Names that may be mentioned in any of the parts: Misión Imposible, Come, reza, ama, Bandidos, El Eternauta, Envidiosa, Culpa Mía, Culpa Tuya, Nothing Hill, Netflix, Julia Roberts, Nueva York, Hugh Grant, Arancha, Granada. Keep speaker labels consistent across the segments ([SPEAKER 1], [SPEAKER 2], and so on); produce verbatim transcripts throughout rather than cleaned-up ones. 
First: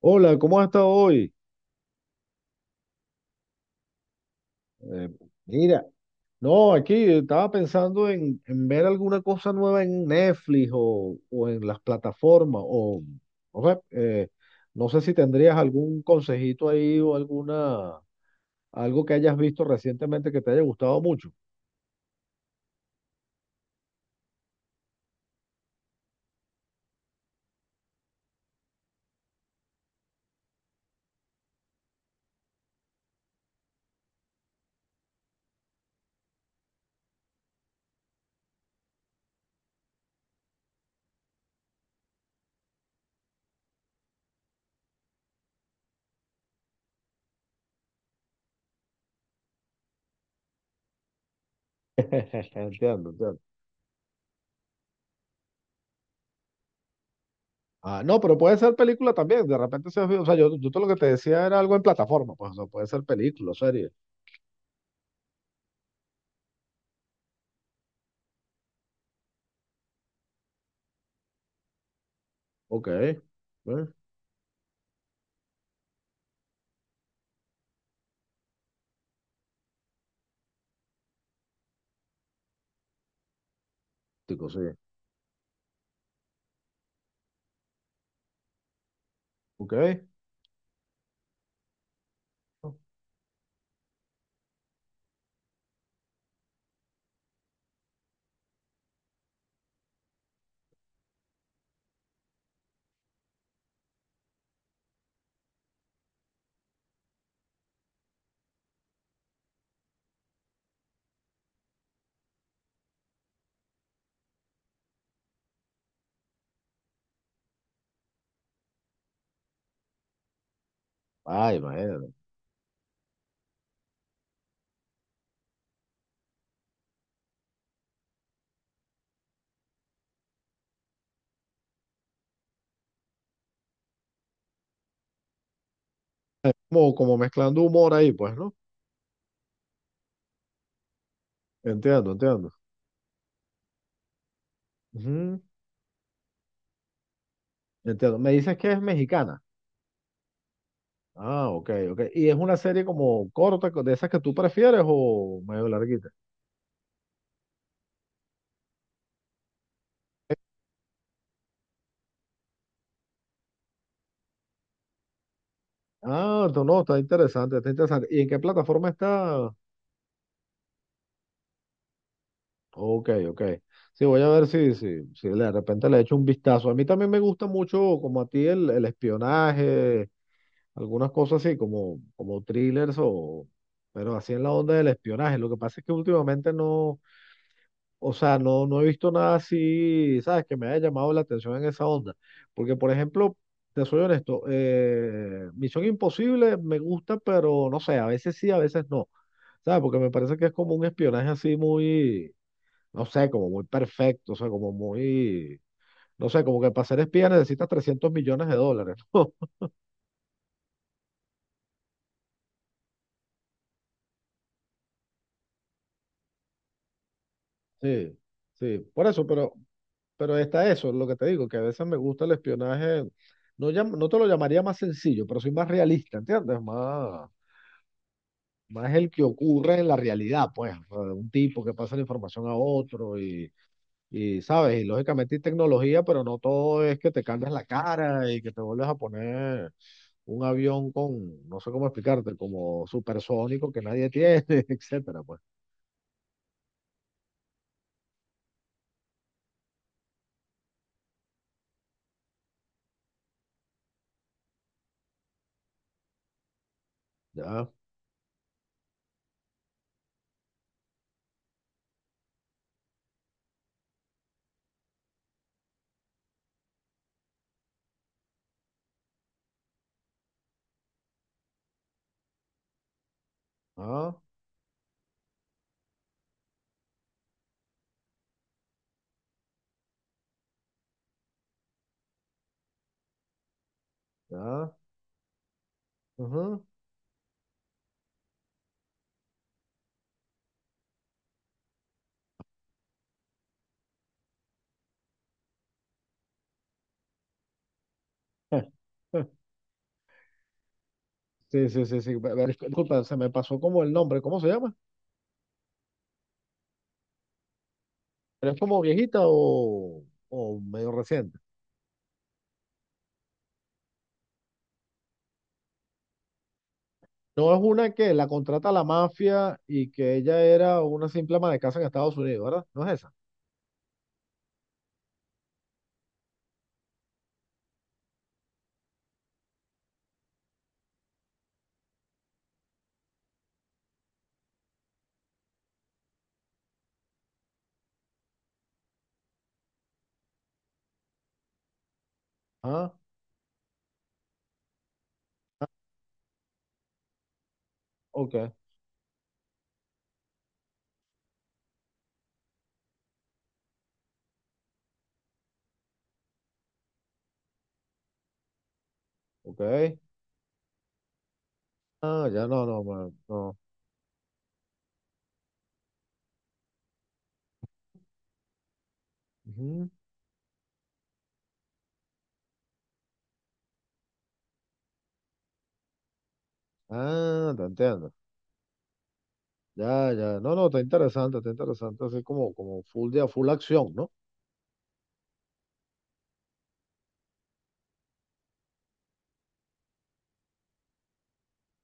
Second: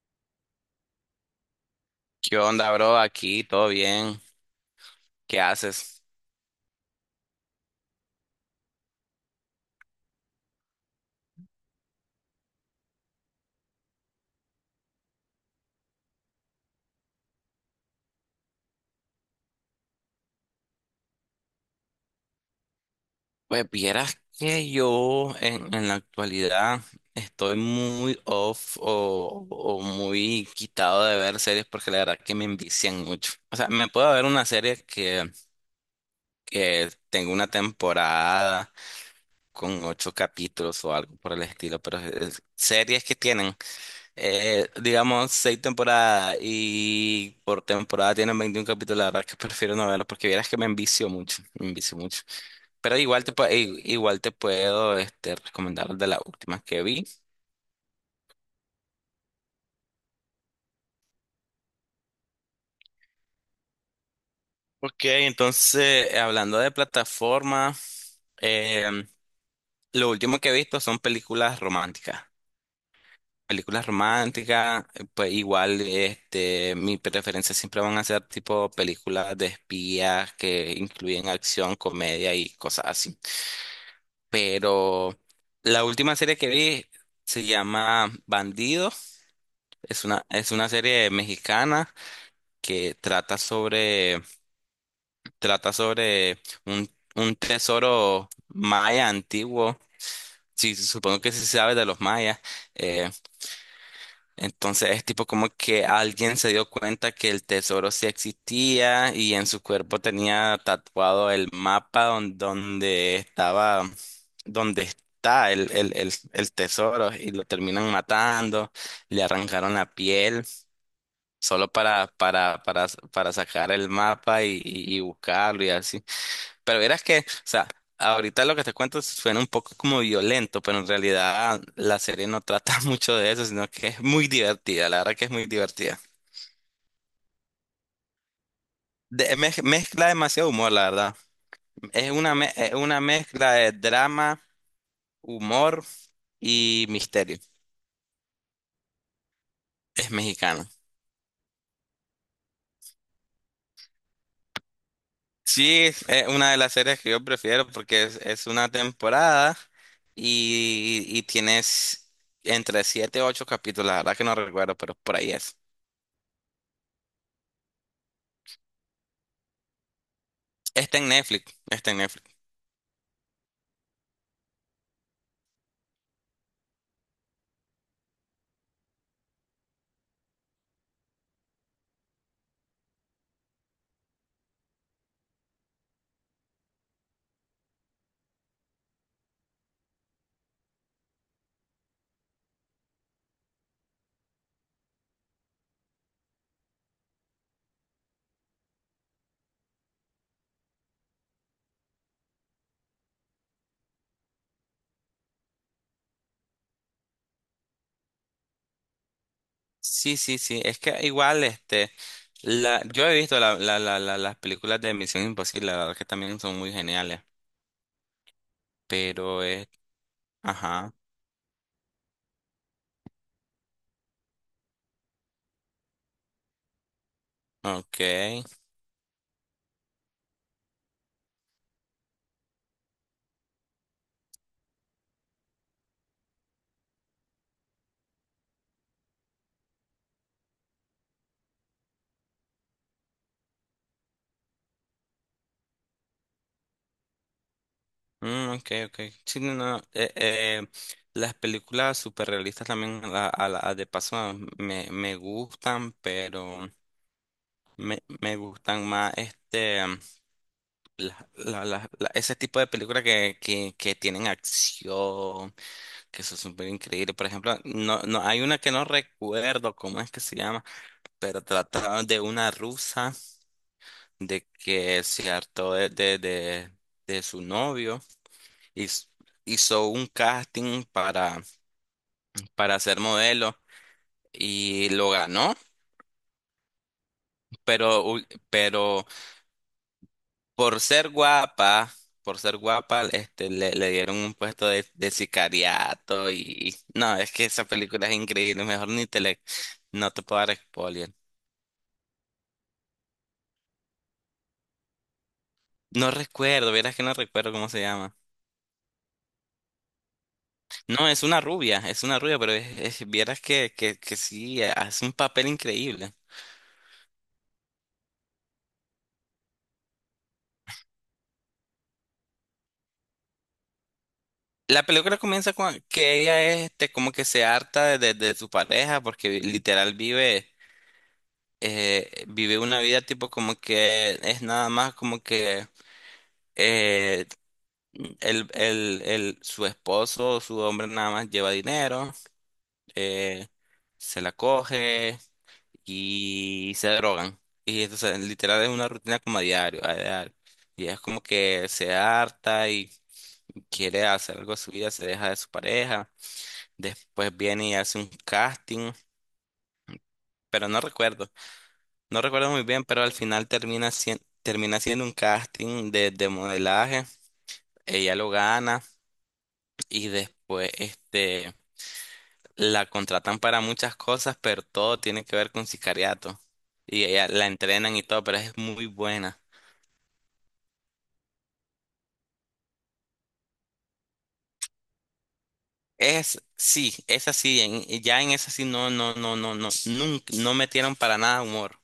[SPEAKER 1] Hola, ¿cómo has estado hoy?
[SPEAKER 2] ¿Qué onda, bro? Aquí, todo bien.
[SPEAKER 1] Eh,
[SPEAKER 2] ¿Qué
[SPEAKER 1] Mira,
[SPEAKER 2] haces?
[SPEAKER 1] no, aquí estaba pensando en, en ver alguna cosa nueva en Netflix o, o en las plataformas, o, ¿no? sea, eh, no sé si tendrías algún consejito ahí o alguna, algo que hayas visto recientemente que te haya gustado mucho.
[SPEAKER 2] Pues vieras que yo en, en la actualidad estoy muy off o, o muy quitado de ver series porque la verdad que me envician mucho. O sea, me puedo ver una serie que, que tengo una temporada con ocho capítulos o algo por el estilo, pero es- es- series que tienen, Eh, digamos, seis temporadas y por temporada tienen veintiún capítulos. La verdad que prefiero no verlos porque vieras que me envicio mucho, me envicio mucho. Pero
[SPEAKER 1] Entiendo,
[SPEAKER 2] igual te,
[SPEAKER 1] entiendo.
[SPEAKER 2] pu- i- igual te puedo este, recomendar de las últimas que vi.
[SPEAKER 1] Ah, no, pero puede ser película también, de repente se, o sea, yo, yo todo lo que te decía era algo en plataforma, pues, o sea, puede ser película, serie.
[SPEAKER 2] Ok, entonces, eh, hablando de plataforma, em, lo último que he visto son películas románticas.
[SPEAKER 1] Ok, eh,
[SPEAKER 2] Películas románticas, eh, pues igual este, mi preferencia siempre van a ser tipo películas de espías que incluyen acción, comedia y cosas así.
[SPEAKER 1] tico, sí,
[SPEAKER 2] Pero la última serie que vi se llama Bandidos.
[SPEAKER 1] ok.
[SPEAKER 2] Es una, es una serie mexicana que trata sobre, trata sobre un, un tesoro maya antiguo. Sí, supongo que sí sabes de los mayas. eh, Entonces es tipo como que alguien se dio cuenta que el tesoro sí existía y en su cuerpo tenía tatuado el mapa don- donde estaba, donde está el, el, el, el tesoro y lo terminan matando, le arrancaron la piel
[SPEAKER 1] Ay,
[SPEAKER 2] solo para,
[SPEAKER 1] imagínate.
[SPEAKER 2] para, para, para sacar el mapa y, y y buscarlo y así. Pero verás que, o sea, ahorita lo que te cuento suena un poco como violento, pero en realidad la serie no trata mucho de eso, sino que es muy divertida, la verdad que es muy divertida.
[SPEAKER 1] Como, como mezclando humor ahí, pues, ¿no?
[SPEAKER 2] De- mez- mezcla demasiado humor, la verdad. Es
[SPEAKER 1] Entiendo,
[SPEAKER 2] una,
[SPEAKER 1] entiendo.
[SPEAKER 2] me- es una mezcla de drama,
[SPEAKER 1] Ujú,
[SPEAKER 2] humor y misterio.
[SPEAKER 1] entiendo. Me dices que es mexicana.
[SPEAKER 2] Es mexicano.
[SPEAKER 1] Ah, ok, ok. ¿Y es una serie como corta, co- de esas que tú prefieres o medio
[SPEAKER 2] Sí, es
[SPEAKER 1] larguita?
[SPEAKER 2] eh, una de las series que yo prefiero porque es, es una temporada y, y tienes entre siete y ocho capítulos, la verdad que no recuerdo, pero por ahí es.
[SPEAKER 1] Ah, no, no, está interesante, está interesante. ¿Y en qué plataforma está?
[SPEAKER 2] Está en Netflix, está en Netflix.
[SPEAKER 1] Ok, ok. Sí, voy a ver si, si, si de repente le echo un vistazo. A mí también me gusta mucho, como a ti, el, el espionaje, algunas cosas así, como, como thrillers o, pero así en la onda del espionaje. Lo que pasa es que últimamente no. O sea, no, no he visto nada así, ¿sabes? Que me haya llamado la atención en esa onda. Porque, por ejemplo, te soy honesto, eh, Misión Imposible me gusta, pero no sé, a veces sí, a veces no. ¿Sabes? Porque me parece que es como un espionaje así muy, no sé, como muy perfecto, o sea, como muy, no sé, como que para ser espía necesitas trescientos millones de dólares, ¿no?
[SPEAKER 2] Sí, sí, sí. Es que igual, este, la, yo he visto la, la, la, la- las películas de Misión Imposible, la verdad que también son muy geniales.
[SPEAKER 1] Sí, sí, por eso,
[SPEAKER 2] Pero,
[SPEAKER 1] pero
[SPEAKER 2] es
[SPEAKER 1] Pero está eso,
[SPEAKER 2] Ajá,
[SPEAKER 1] lo que te digo, que a veces me gusta el espionaje, no, llam- no te lo llamaría más sencillo, pero soy más realista, ¿entiendes? Más,
[SPEAKER 2] ok.
[SPEAKER 1] más el que ocurre en la realidad, pues, o sea, un tipo que pasa la información a otro y, y, ¿sabes? Y lógicamente hay tecnología, pero no todo es que te cambias la cara y que te vuelves a poner un avión con, no sé cómo explicarte, como supersónico que nadie tiene, etcétera, pues,
[SPEAKER 2] Mm, ok, ok. Sí, no, no. Eh, eh, las películas superrealistas también, a, a la- de paso, me, me gustan, pero
[SPEAKER 1] ya,
[SPEAKER 2] me, me gustan más, este, la, la, la- la- ese tipo de películas que, que, que tienen acción. Que eso es súper increíble. Por ejemplo, no, no, hay una que no recuerdo cómo es que se llama, pero trataba de una rusa
[SPEAKER 1] ah,
[SPEAKER 2] de que se hartó de, de, de, de su novio y s- hizo un casting para, para ser modelo
[SPEAKER 1] ya,
[SPEAKER 2] y lo ganó,
[SPEAKER 1] ujú.
[SPEAKER 2] pero, ul- pero por ser guapa, por ser guapa, este, le, le dieron un puesto de, de sicariato y no, es que esa película es increíble, mejor ni te le, no te puedo dar spoiler.
[SPEAKER 1] Sí, sí, sí, sí. Ve- ve- Disculpa, se me pasó como el nombre. ¿Cómo se llama?
[SPEAKER 2] No recuerdo, vieras que no recuerdo cómo se llama.
[SPEAKER 1] ¿Pero es como viejita o, o medio
[SPEAKER 2] No, es
[SPEAKER 1] reciente?
[SPEAKER 2] una rubia, es una rubia, pero es, es- vieras que, que, que sí, hace un papel increíble.
[SPEAKER 1] No es una que la contrata la mafia y que ella era una simple ama de casa en Estados Unidos, ¿verdad? ¿No es esa?
[SPEAKER 2] La película comienza con que ella este, como que se harta de, de su pareja porque vi- literal vive, eh, vive una vida tipo como que es nada más como que eh, el, el, el, su esposo, su hombre nada más lleva dinero,
[SPEAKER 1] Ah,
[SPEAKER 2] eh, se la coge y se drogan. Y entonces,
[SPEAKER 1] ok,
[SPEAKER 2] literal, es una rutina como a diario, a diario. Y es como que se harta y quiere hacer algo de su vida, se deja de su pareja. Después viene y hace un casting,
[SPEAKER 1] ok.
[SPEAKER 2] pero no recuerdo, no
[SPEAKER 1] Ah, ya
[SPEAKER 2] recuerdo muy
[SPEAKER 1] no, no,
[SPEAKER 2] bien, pero
[SPEAKER 1] ma-
[SPEAKER 2] al final
[SPEAKER 1] no.
[SPEAKER 2] termina siendo, termina siendo un casting de, de modelaje. Ella lo gana
[SPEAKER 1] Ujú.
[SPEAKER 2] y después, este, la contratan para muchas cosas, pero todo tiene que ver con sicariato. Y ella la
[SPEAKER 1] Ah, te
[SPEAKER 2] entrenan y
[SPEAKER 1] entiendo.
[SPEAKER 2] todo, pero es muy buena.
[SPEAKER 1] Ya, ya. No, no, está interesante, está interesante. Así como, como full de full acción, ¿no?
[SPEAKER 2] Es, sí, es así, en, ya en esa sí no, no, no, no, no, nunca, no metieron para nada humor,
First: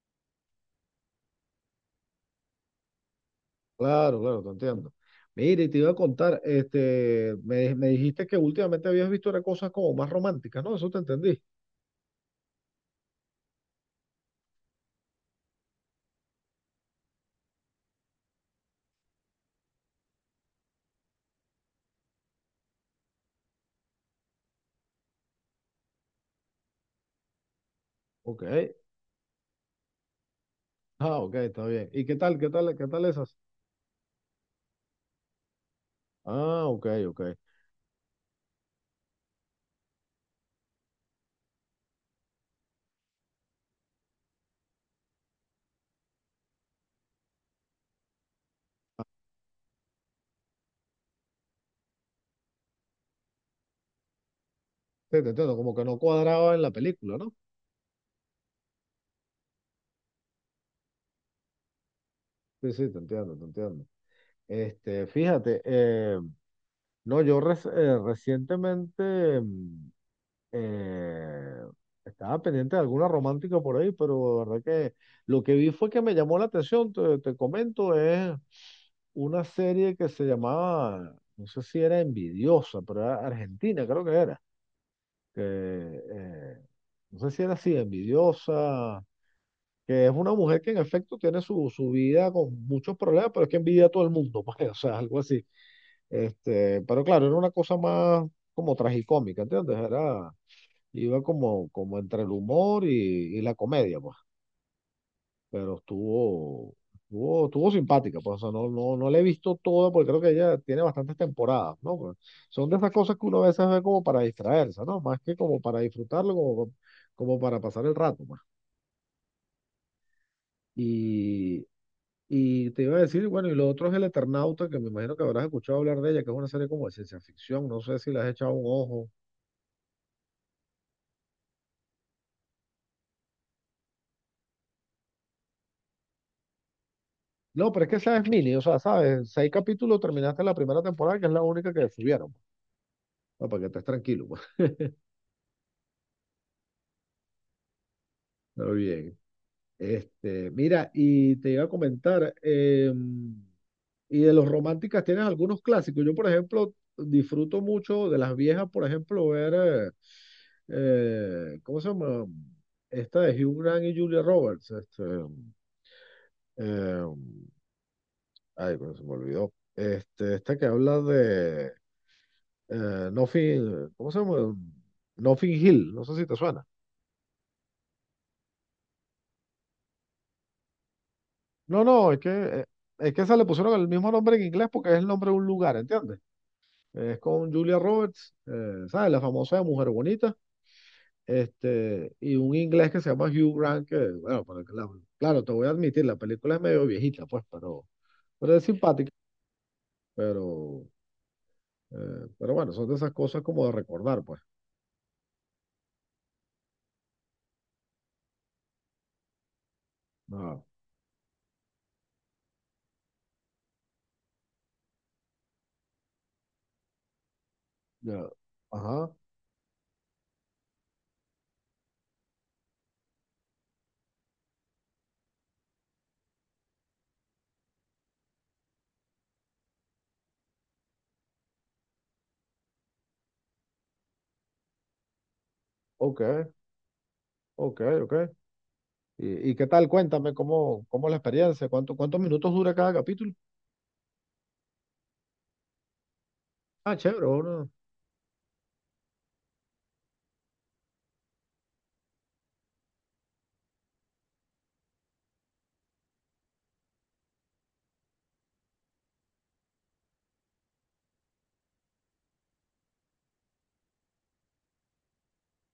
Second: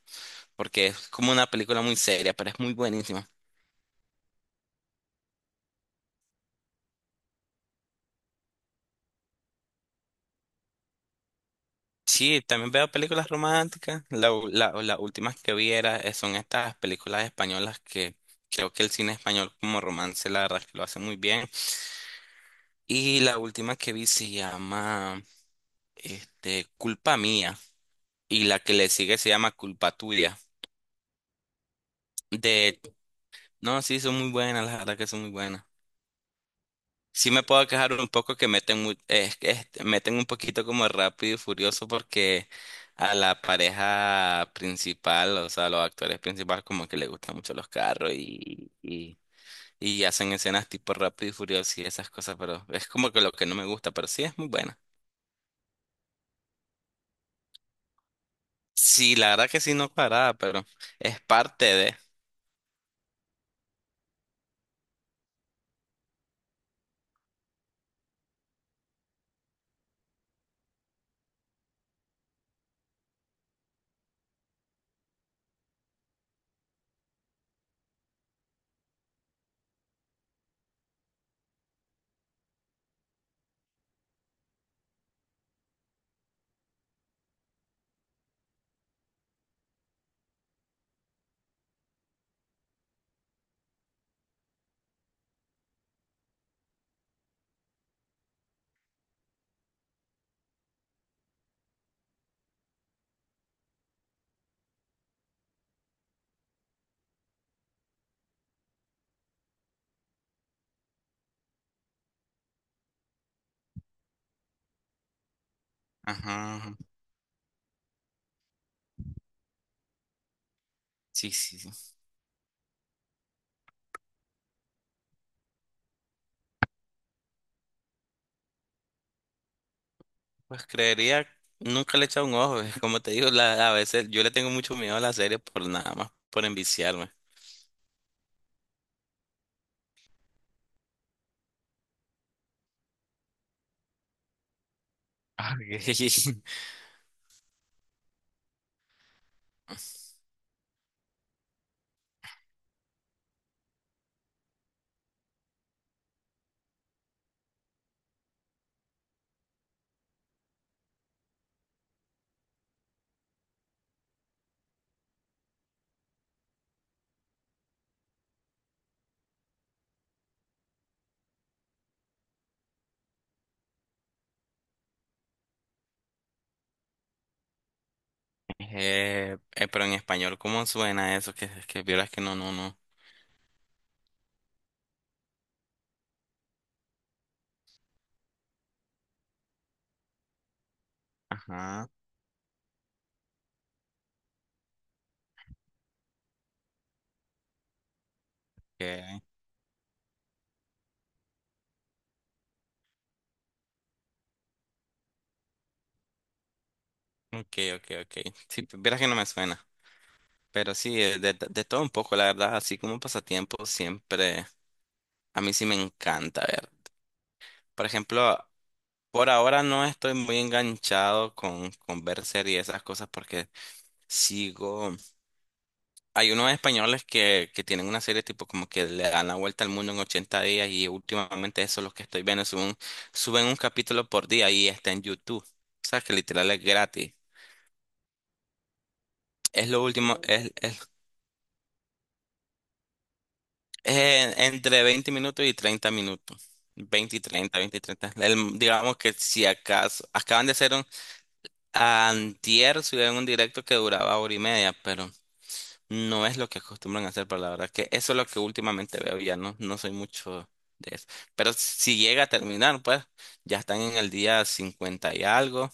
[SPEAKER 2] porque es como una película muy seria, pero es muy buenísima.
[SPEAKER 1] Claro, claro, te entiendo. Mire, y te iba a contar, este, me, me dijiste que últimamente habías visto era cosas como más románticas, ¿no? Eso te entendí.
[SPEAKER 2] Sí, también veo películas románticas, la, u- la, las últimas que vi era, eh, son estas películas españolas que creo que el cine español como romance la verdad es que lo hace muy bien. Y la última que vi se llama, este, Culpa Mía,
[SPEAKER 1] Ok.
[SPEAKER 2] y la que le sigue se llama Culpa Tuya.
[SPEAKER 1] Ah, ok, está bien. ¿Y qué tal, qué tal,
[SPEAKER 2] De,
[SPEAKER 1] qué tal esas?
[SPEAKER 2] no, sí, son muy buenas, la verdad que son muy buenas.
[SPEAKER 1] Ah, ok, ok.
[SPEAKER 2] Sí me puedo quejar un poco que meten, mu- es- es- meten un poquito como rápido y furioso porque a la pareja principal, o sea, a los actores principales como que les gustan mucho los carros y, y, y hacen escenas tipo rápido y furioso y esas cosas, pero es como que lo que no me gusta, pero sí es muy buena.
[SPEAKER 1] Sí, te entiendo, como que no cuadraba en la película, ¿no?
[SPEAKER 2] Sí, la verdad que sí no cuadrada, pero es parte de...
[SPEAKER 1] Sí, sí, te entiendo, te entiendo. Este, fíjate, eh, no, yo res- eh, recientemente. mm, Eh, Estaba pendiente de alguna romántica por ahí, pero la verdad que lo que vi fue que me llamó la atención, te, te comento, es una serie que se llamaba, no sé si era Envidiosa, pero era Argentina, creo que era, que, eh, no sé si era así, Envidiosa, que es una mujer que en efecto tiene su, su vida con muchos problemas, pero es que envidia a todo el mundo, pues, o sea, algo así. Este, pero claro, era una cosa más como tragicómica, ¿entiendes? Era iba como, como entre el humor y, y la comedia, pues. Pero estuvo, estuvo, estuvo simpática, pues. O sea, no, no, no la he visto toda porque creo que ella tiene bastantes temporadas, ¿no? Pero son de esas cosas que uno a veces ve como para distraerse, ¿no? Más que como para disfrutarlo, como,
[SPEAKER 2] Ajá,
[SPEAKER 1] como para pasar el rato, pues.
[SPEAKER 2] sí, sí,
[SPEAKER 1] Y,
[SPEAKER 2] sí.
[SPEAKER 1] y te iba a decir, bueno, y lo otro es El Eternauta, que me imagino que habrás escuchado hablar de ella, que es una serie como de ciencia ficción, no sé si le has echado un ojo.
[SPEAKER 2] Pues creería, nunca le he echado un ojo, es como te digo, la, a veces yo le tengo mucho miedo a la serie por nada más, por enviciarme.
[SPEAKER 1] No, pero es que esa es mini, o sea, sabes, seis capítulos terminaste la primera temporada, que es la única que subieron, pues. No, para que estés tranquilo, pues.
[SPEAKER 2] Ah, ok.
[SPEAKER 1] Está bien. Este, mira, y te iba a comentar, eh, y de los románticas tienes algunos clásicos. Yo, por ejemplo, disfruto mucho de las viejas, por ejemplo, ver, eh, eh, ¿cómo se llama? Esta de Hugh Grant y Julia Roberts. Este, eh, ay, pero se me olvidó. Este, esta que habla de eh, Nothing, ¿cómo se llama? Nothing Hill, no sé si te suena.
[SPEAKER 2] Eh, eh, pero en español, ¿cómo suena eso? Que, que
[SPEAKER 1] No,
[SPEAKER 2] vieras
[SPEAKER 1] no, es
[SPEAKER 2] que
[SPEAKER 1] que,
[SPEAKER 2] no, no,
[SPEAKER 1] eh,
[SPEAKER 2] no.
[SPEAKER 1] es que se le pusieron el mismo nombre en inglés porque es el nombre de un lugar, ¿entiendes? Es con Julia Roberts, eh, ¿sabes? La famosa Mujer Bonita,
[SPEAKER 2] Ajá.
[SPEAKER 1] este, y un inglés que se llama Hugh Grant, que, bueno, para que la- claro, te voy a admitir, la película es medio viejita, pues, pero, pero es simpática,
[SPEAKER 2] Ok,
[SPEAKER 1] pero, eh, pero bueno, son de esas cosas como de recordar, pues.
[SPEAKER 2] ok, ok. Ok. Sí, pues, vieras que no me suena.
[SPEAKER 1] Ah,
[SPEAKER 2] Pero sí, eh, de, de todo un poco, la verdad, así como pasatiempo, siempre a mí sí me encanta ver. Por
[SPEAKER 1] ya.
[SPEAKER 2] ejemplo,
[SPEAKER 1] Ajá,
[SPEAKER 2] por ahora no estoy muy enganchado con, con ver series y esas cosas porque sigo. Hay unos españoles que, que tienen una serie tipo como que le dan la vuelta al mundo en ochenta días y últimamente eso es lo que estoy viendo. Suben, suben un capítulo por día y está en YouTube. O sea que
[SPEAKER 1] ok,
[SPEAKER 2] literal es gratis.
[SPEAKER 1] ok, ok. ¿Y, y qué
[SPEAKER 2] Es lo
[SPEAKER 1] tal?
[SPEAKER 2] último,
[SPEAKER 1] Cuéntame,
[SPEAKER 2] es,
[SPEAKER 1] ¿cómo,
[SPEAKER 2] es,
[SPEAKER 1] cómo la experiencia? ¿Cuánto, cuántos minutos dura cada capítulo?
[SPEAKER 2] es entre veinte minutos y treinta minutos.
[SPEAKER 1] Ah,
[SPEAKER 2] Veinte y
[SPEAKER 1] chévere,
[SPEAKER 2] treinta,
[SPEAKER 1] bueno.
[SPEAKER 2] veinte y treinta. El- digamos que si acaso, acaban de hacer un, antier subieron un directo que duraba hora y media, pero no es lo que acostumbran a hacer, pero la verdad que eso es lo que últimamente veo, ya no, no soy mucho de eso. Pero si llega a terminar, pues ya están en el día cincuenta y algo,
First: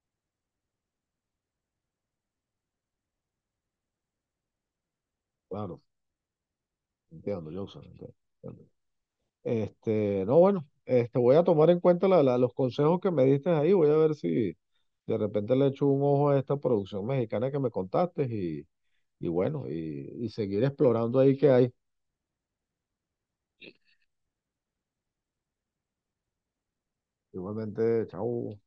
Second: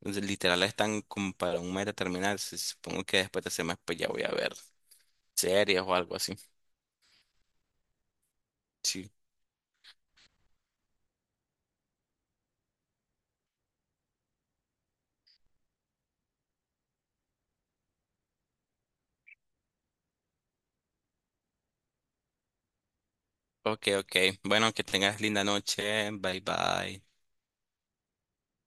[SPEAKER 2] entonces, literal están como para un mes de terminar, si- supongo que después de ese mes pues ya voy a ver
[SPEAKER 1] Claro.
[SPEAKER 2] series o algo así.
[SPEAKER 1] Entiendo, Johnson. Entiendo, entiendo.
[SPEAKER 2] Sí.
[SPEAKER 1] Este, no, bueno, este, voy a tomar en cuenta la- la- los consejos que me diste ahí. Voy a ver si de repente le echo un ojo a esta producción mexicana que me contaste y, y bueno, y, y seguir explorando ahí que hay.
[SPEAKER 2] Ok, ok. Bueno, que tengas linda noche, bye bye.
[SPEAKER 1] Igualmente, chao.